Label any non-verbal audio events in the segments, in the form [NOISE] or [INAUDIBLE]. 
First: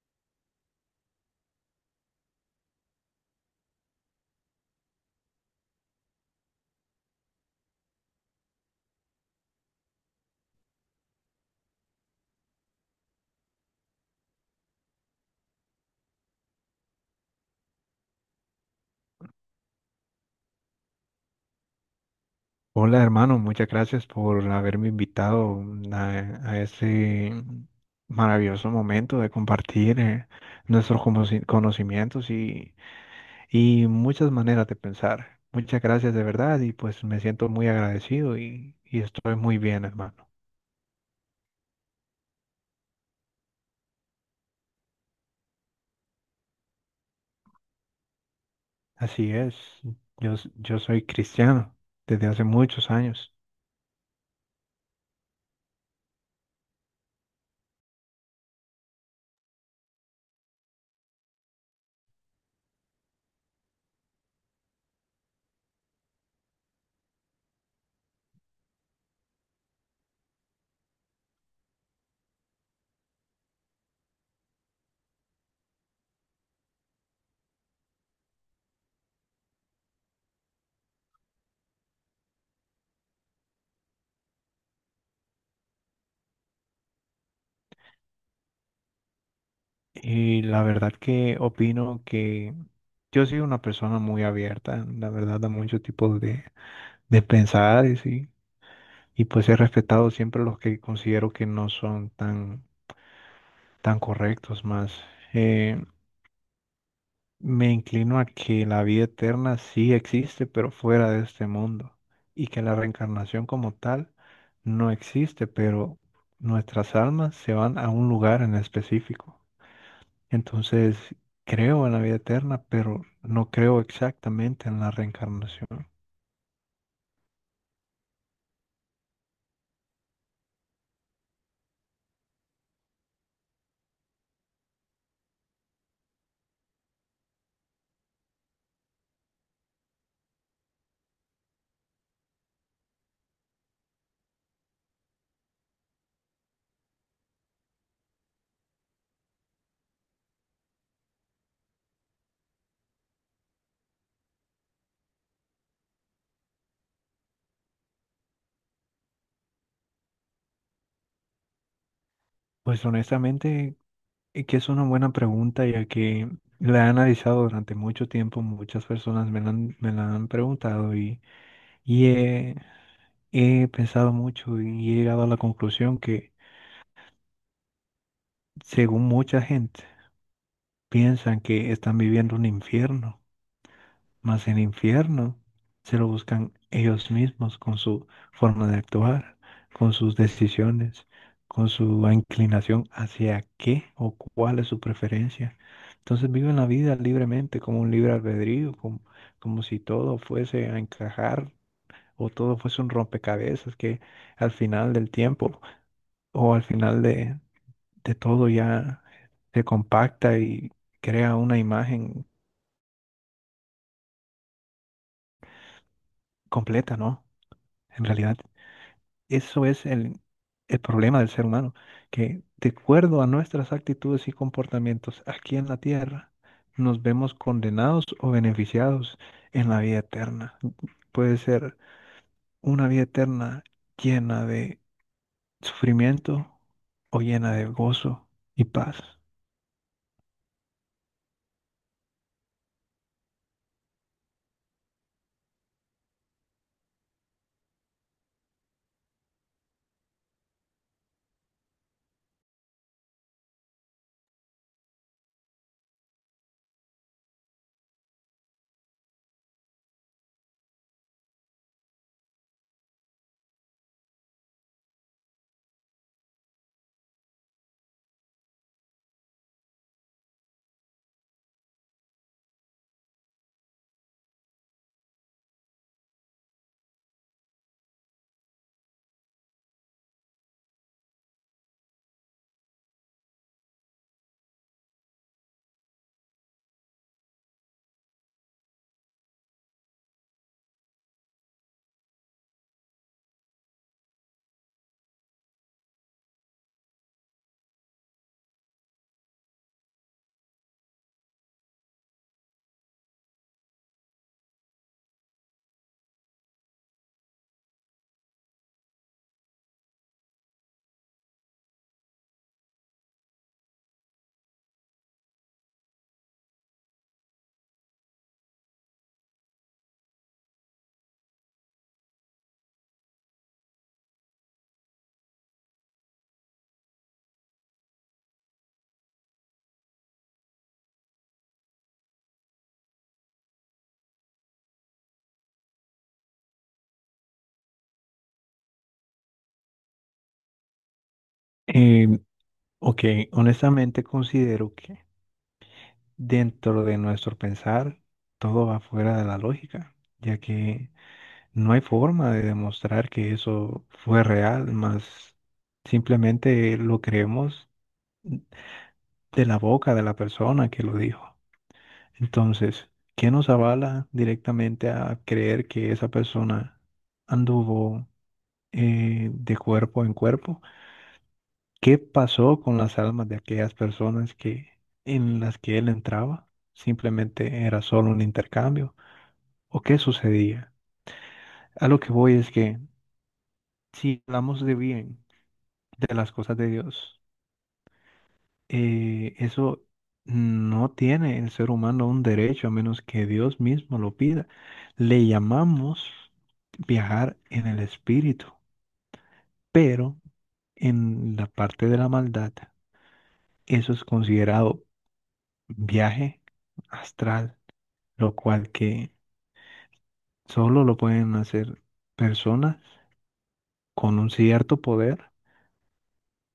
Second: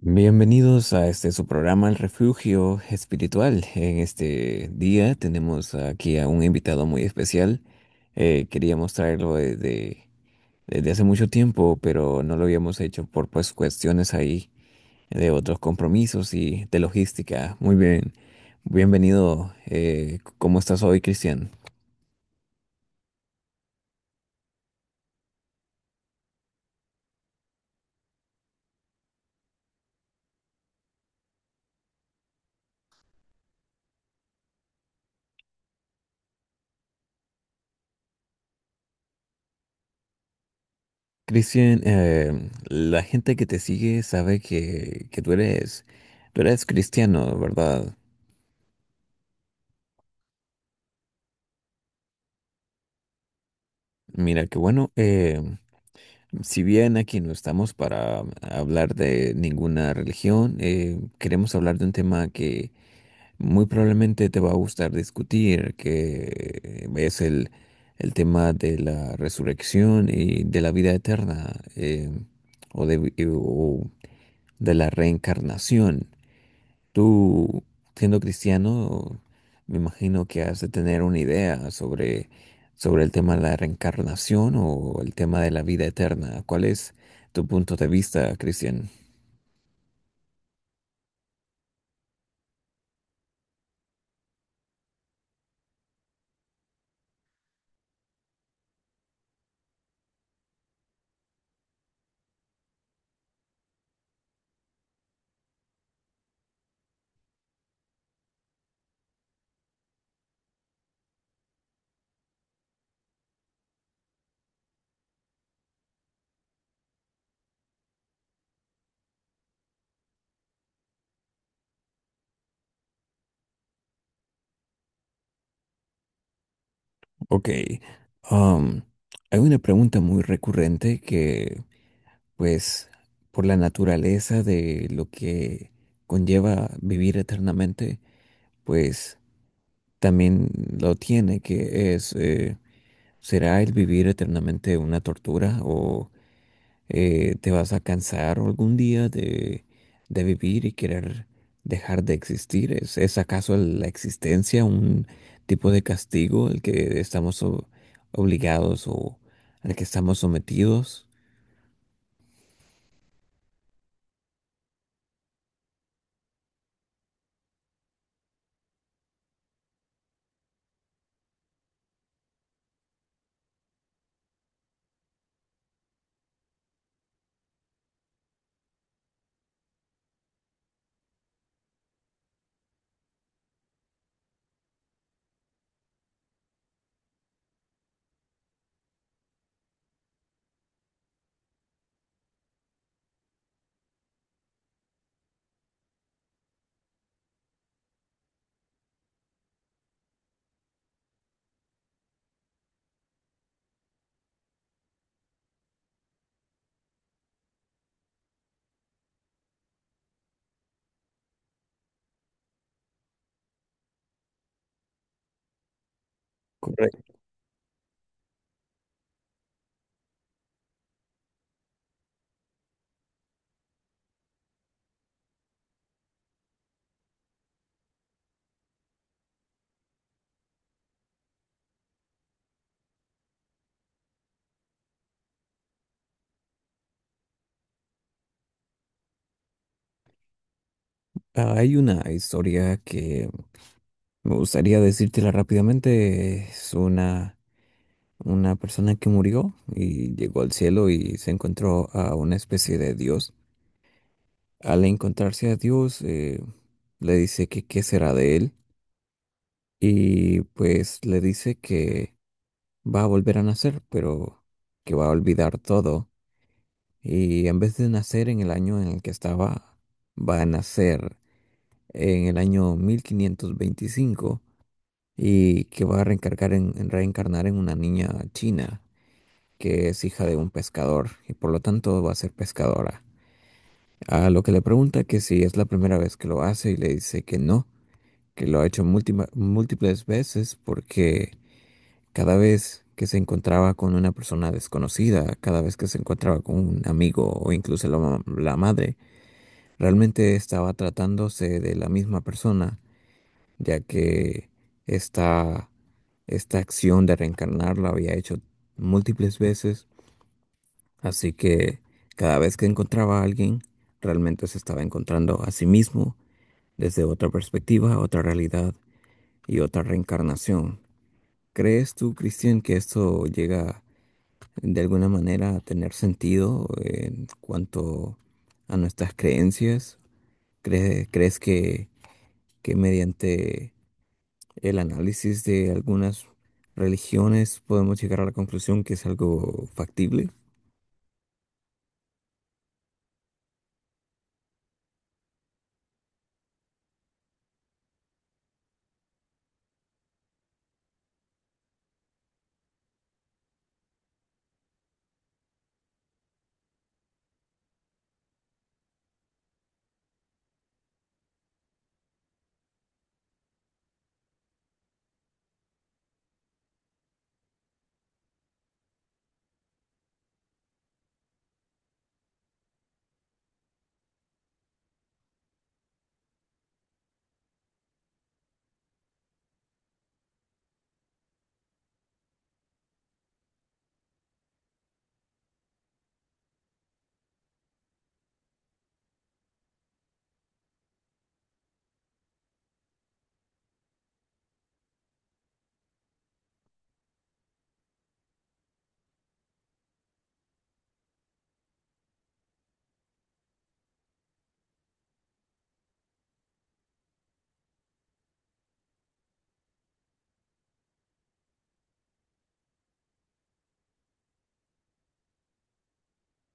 Bienvenidos a este su programa El Refugio Espiritual. En este día tenemos aquí a un invitado muy especial. Queríamos traerlo desde hace mucho tiempo, pero no lo habíamos hecho por pues cuestiones ahí de otros compromisos y de logística. Muy bien, bienvenido. ¿Cómo estás hoy, Cristian? Hola hermano, muchas gracias por haberme invitado a, a ese maravilloso momento de compartir conocimientos y muchas maneras de pensar. Muchas gracias de verdad y pues me siento muy agradecido y estoy muy bien hermano. Cristian, la gente que te sigue sabe que tú eres cristiano, ¿verdad? Así es, yo soy cristiano desde hace muchos años Mira, qué bueno. Si bien aquí no estamos para hablar de ninguna religión, queremos hablar de un tema que muy probablemente te va a gustar discutir, que es el tema de la resurrección y de la vida eterna, o de la reencarnación. Tú, siendo cristiano, me imagino que has de tener una idea sobre el tema de la reencarnación o el tema de la vida eterna. ¿Cuál es tu punto de vista, Cristian? y la verdad que opino que yo soy una persona muy abierta, la verdad, a muchos tipos de pensares. Y pues he respetado siempre los que considero que no son tan correctos más. Eh, Me inclino a que la vida eterna sí existe, pero fuera de este mundo. Y que la reencarnación como tal no existe, pero nuestras almas se van a un lugar en específico. Entonces, creo en la vida eterna, pero no creo exactamente en la reencarnación. Ok, um, hay una pregunta muy recurrente pues, por la naturaleza de lo que conlleva vivir eternamente, pues también lo tiene, que es, ¿será el vivir eternamente una tortura o... te vas a cansar algún día de vivir y querer dejar de existir? Es acaso la existencia un tipo de castigo al que estamos obligados o al que estamos sometidos? Pues honestamente, y que es una buena pregunta, ya que la he analizado durante mucho tiempo, muchas personas me la han preguntado y he, he pensado mucho y he llegado a la conclusión que, según mucha gente, piensan que están viviendo un infierno. Mas el infierno se lo buscan ellos mismos con su forma de actuar, con sus decisiones, con su inclinación hacia qué o cuál es su preferencia. Entonces viven la vida libremente, como un libre albedrío, como si todo fuese a encajar o todo fuese un rompecabezas que al final del tiempo o al final de todo ya se compacta y crea una imagen completa, Correcto. ¿no? En realidad. Eso es el problema del ser humano, que de acuerdo a nuestras actitudes y comportamientos aquí en la tierra, nos vemos condenados o beneficiados en la vida eterna. Puede ser una vida eterna llena de sufrimiento o llena de gozo y paz. Hay una historia que me gustaría decírtela rápidamente. Es una persona que murió y llegó al cielo y se encontró a una especie de Dios. Al encontrarse a Dios, le dice que qué será de él y pues le dice que va a volver a nacer, pero que va a olvidar todo y en vez de nacer en el año en el que estaba, va a nacer en el año 1525 y que va a reencargar en reencarnar en una niña china que es hija de un pescador y por lo tanto va a ser pescadora. A lo que le pregunta que si es la primera vez que lo hace y le dice que no, que lo ha hecho múltiples veces porque cada vez que se encontraba con una persona desconocida, cada vez que se encontraba con un amigo o incluso la madre, realmente estaba tratándose de la misma persona, ya que esta, esta acción de reencarnar la había hecho múltiples veces, así que cada vez que encontraba a alguien, realmente se estaba encontrando a sí mismo desde otra perspectiva, otra realidad y otra reencarnación. ¿Crees tú, Cristian, que esto llega de alguna manera a tener sentido en cuanto a nuestras creencias? ¿Crees que mediante el análisis de algunas religiones podemos llegar a la conclusión que es algo factible? Eh, ok, honestamente considero que dentro de nuestro pensar todo va fuera de la lógica, ya que no hay forma de demostrar que eso fue real, más simplemente lo creemos de la boca de la persona que lo dijo. Entonces, ¿qué nos avala directamente a creer que esa persona anduvo de cuerpo en cuerpo? ¿Qué pasó con las almas de aquellas personas que en las que él entraba? Simplemente era solo un intercambio. ¿O qué sucedía? A lo que voy es que si hablamos de bien de las cosas de Dios. Eso no tiene el ser humano un derecho a menos que Dios mismo lo pida. Le llamamos viajar en el espíritu, pero en la parte de la maldad, eso es considerado viaje astral, lo cual que solo lo pueden hacer personas con un cierto poder,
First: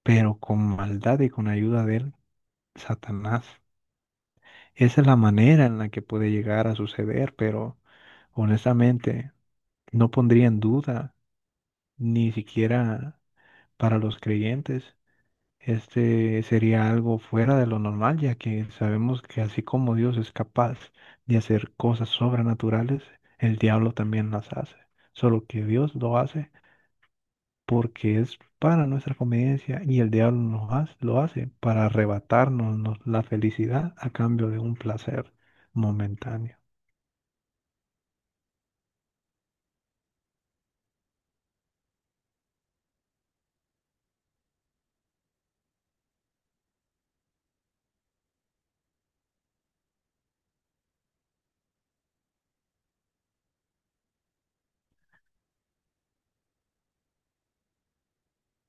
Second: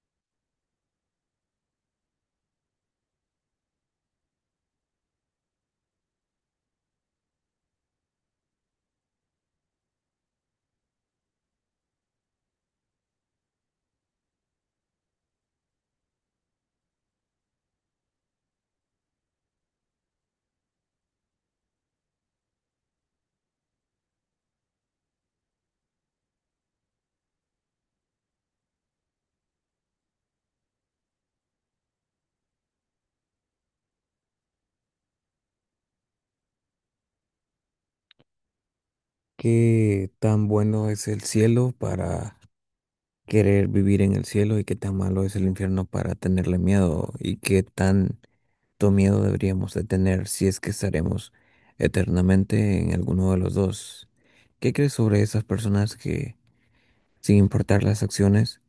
pero con maldad y con ayuda de Satanás. Esa es la manera en la que puede llegar a suceder, pero honestamente no pondría en duda, ni siquiera para los creyentes, este sería algo fuera de lo normal, ya que sabemos que así como Dios es capaz de hacer cosas sobrenaturales, el diablo también las hace, solo que Dios lo hace porque es para nuestra conveniencia y el diablo lo hace para arrebatarnos la felicidad a cambio de un placer momentáneo. ¿Qué tan bueno es el cielo para querer vivir en el cielo y qué tan malo es el infierno para tenerle miedo? ¿Y qué tan cuánto miedo deberíamos de tener si es que estaremos eternamente en alguno de los dos? ¿Qué crees sobre esas personas que, sin importar las acciones,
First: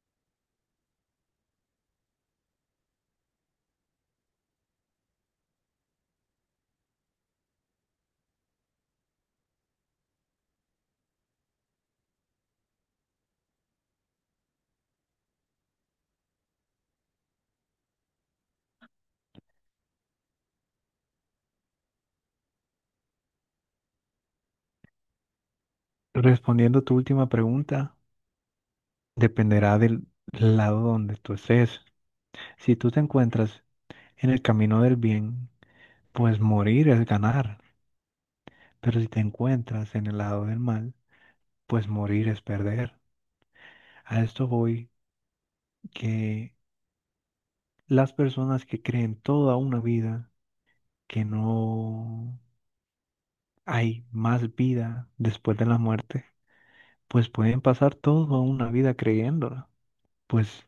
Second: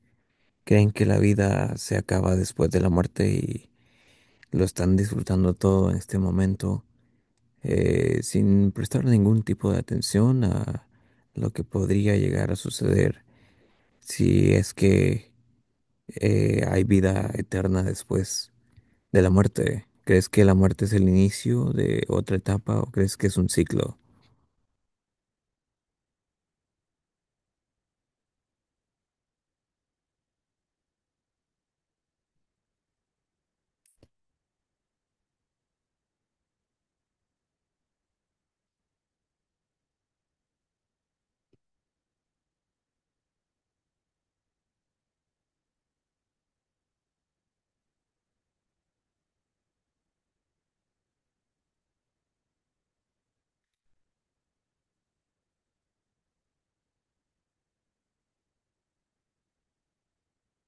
creen que la vida se acaba después de la muerte y lo están disfrutando todo en este momento, sin prestar ningún tipo de atención a lo que podría llegar a suceder si es que hay vida eterna después de la muerte? ¿Crees que la muerte es el inicio de otra etapa o crees que es un ciclo? Respondiendo a tu última pregunta, dependerá del lado donde tú estés. Si tú te encuentras en el camino del bien, pues morir es ganar. Pero si te encuentras en el lado del mal, pues morir es perder. A esto voy que las personas que creen toda una vida que no hay más vida después de la muerte, pues pueden pasar toda una vida creyéndola. Pues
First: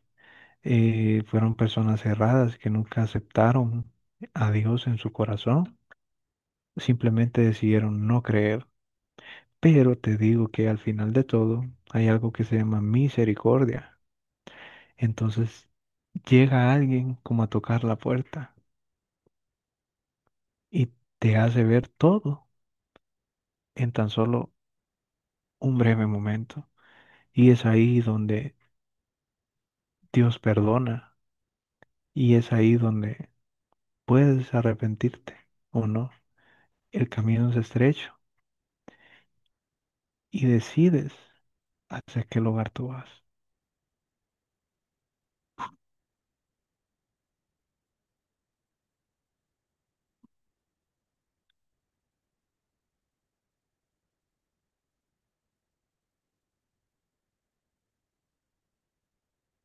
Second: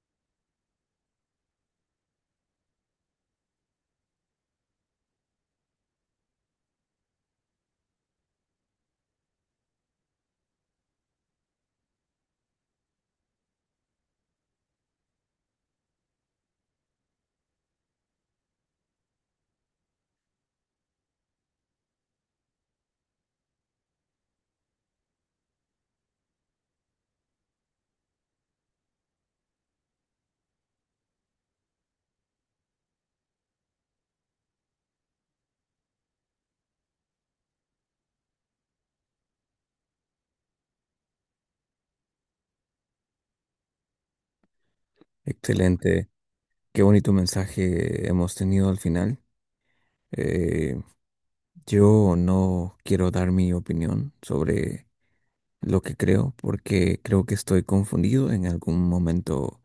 fueron personas cerradas que nunca aceptaron a Dios en su corazón, simplemente decidieron no creer. Pero te digo que al final de todo hay algo que se llama misericordia. Entonces llega alguien como a tocar la puerta y te hace ver todo en tan solo un breve momento. Y es ahí donde Dios perdona y es ahí donde puedes arrepentirte o no. El camino es estrecho y decides hacia qué lugar tú vas. Excelente. Qué bonito mensaje hemos tenido al final. Eh, yo no quiero dar mi opinión sobre lo que creo porque creo que estoy confundido. En algún momento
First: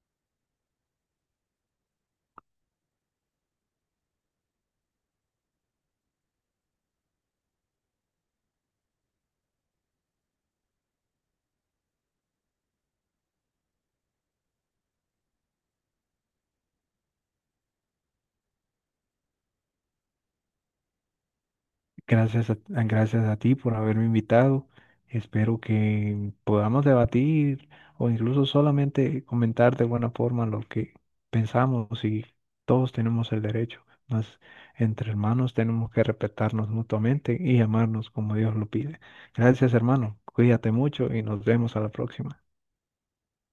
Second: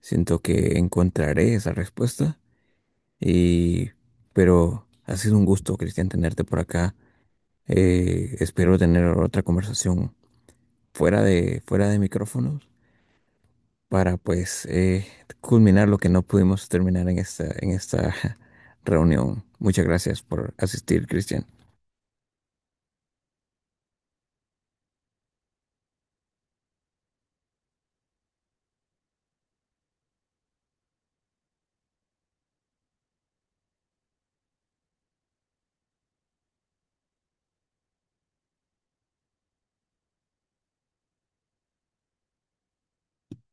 siento que encontraré esa respuesta. Y, pero ha sido un gusto, Cristian, tenerte por acá. Espero tener otra conversación fuera de micrófonos para pues culminar lo que no pudimos terminar en esta [LAUGHS] reunión. Muchas gracias por asistir, Cristian. Gracias a ti por haberme invitado. Espero que podamos debatir o incluso solamente comentar de buena forma lo que pensamos y todos tenemos el derecho. Mas entre hermanos tenemos que respetarnos mutuamente y amarnos como Dios lo pide. Gracias, hermano. Cuídate mucho y nos vemos a la próxima.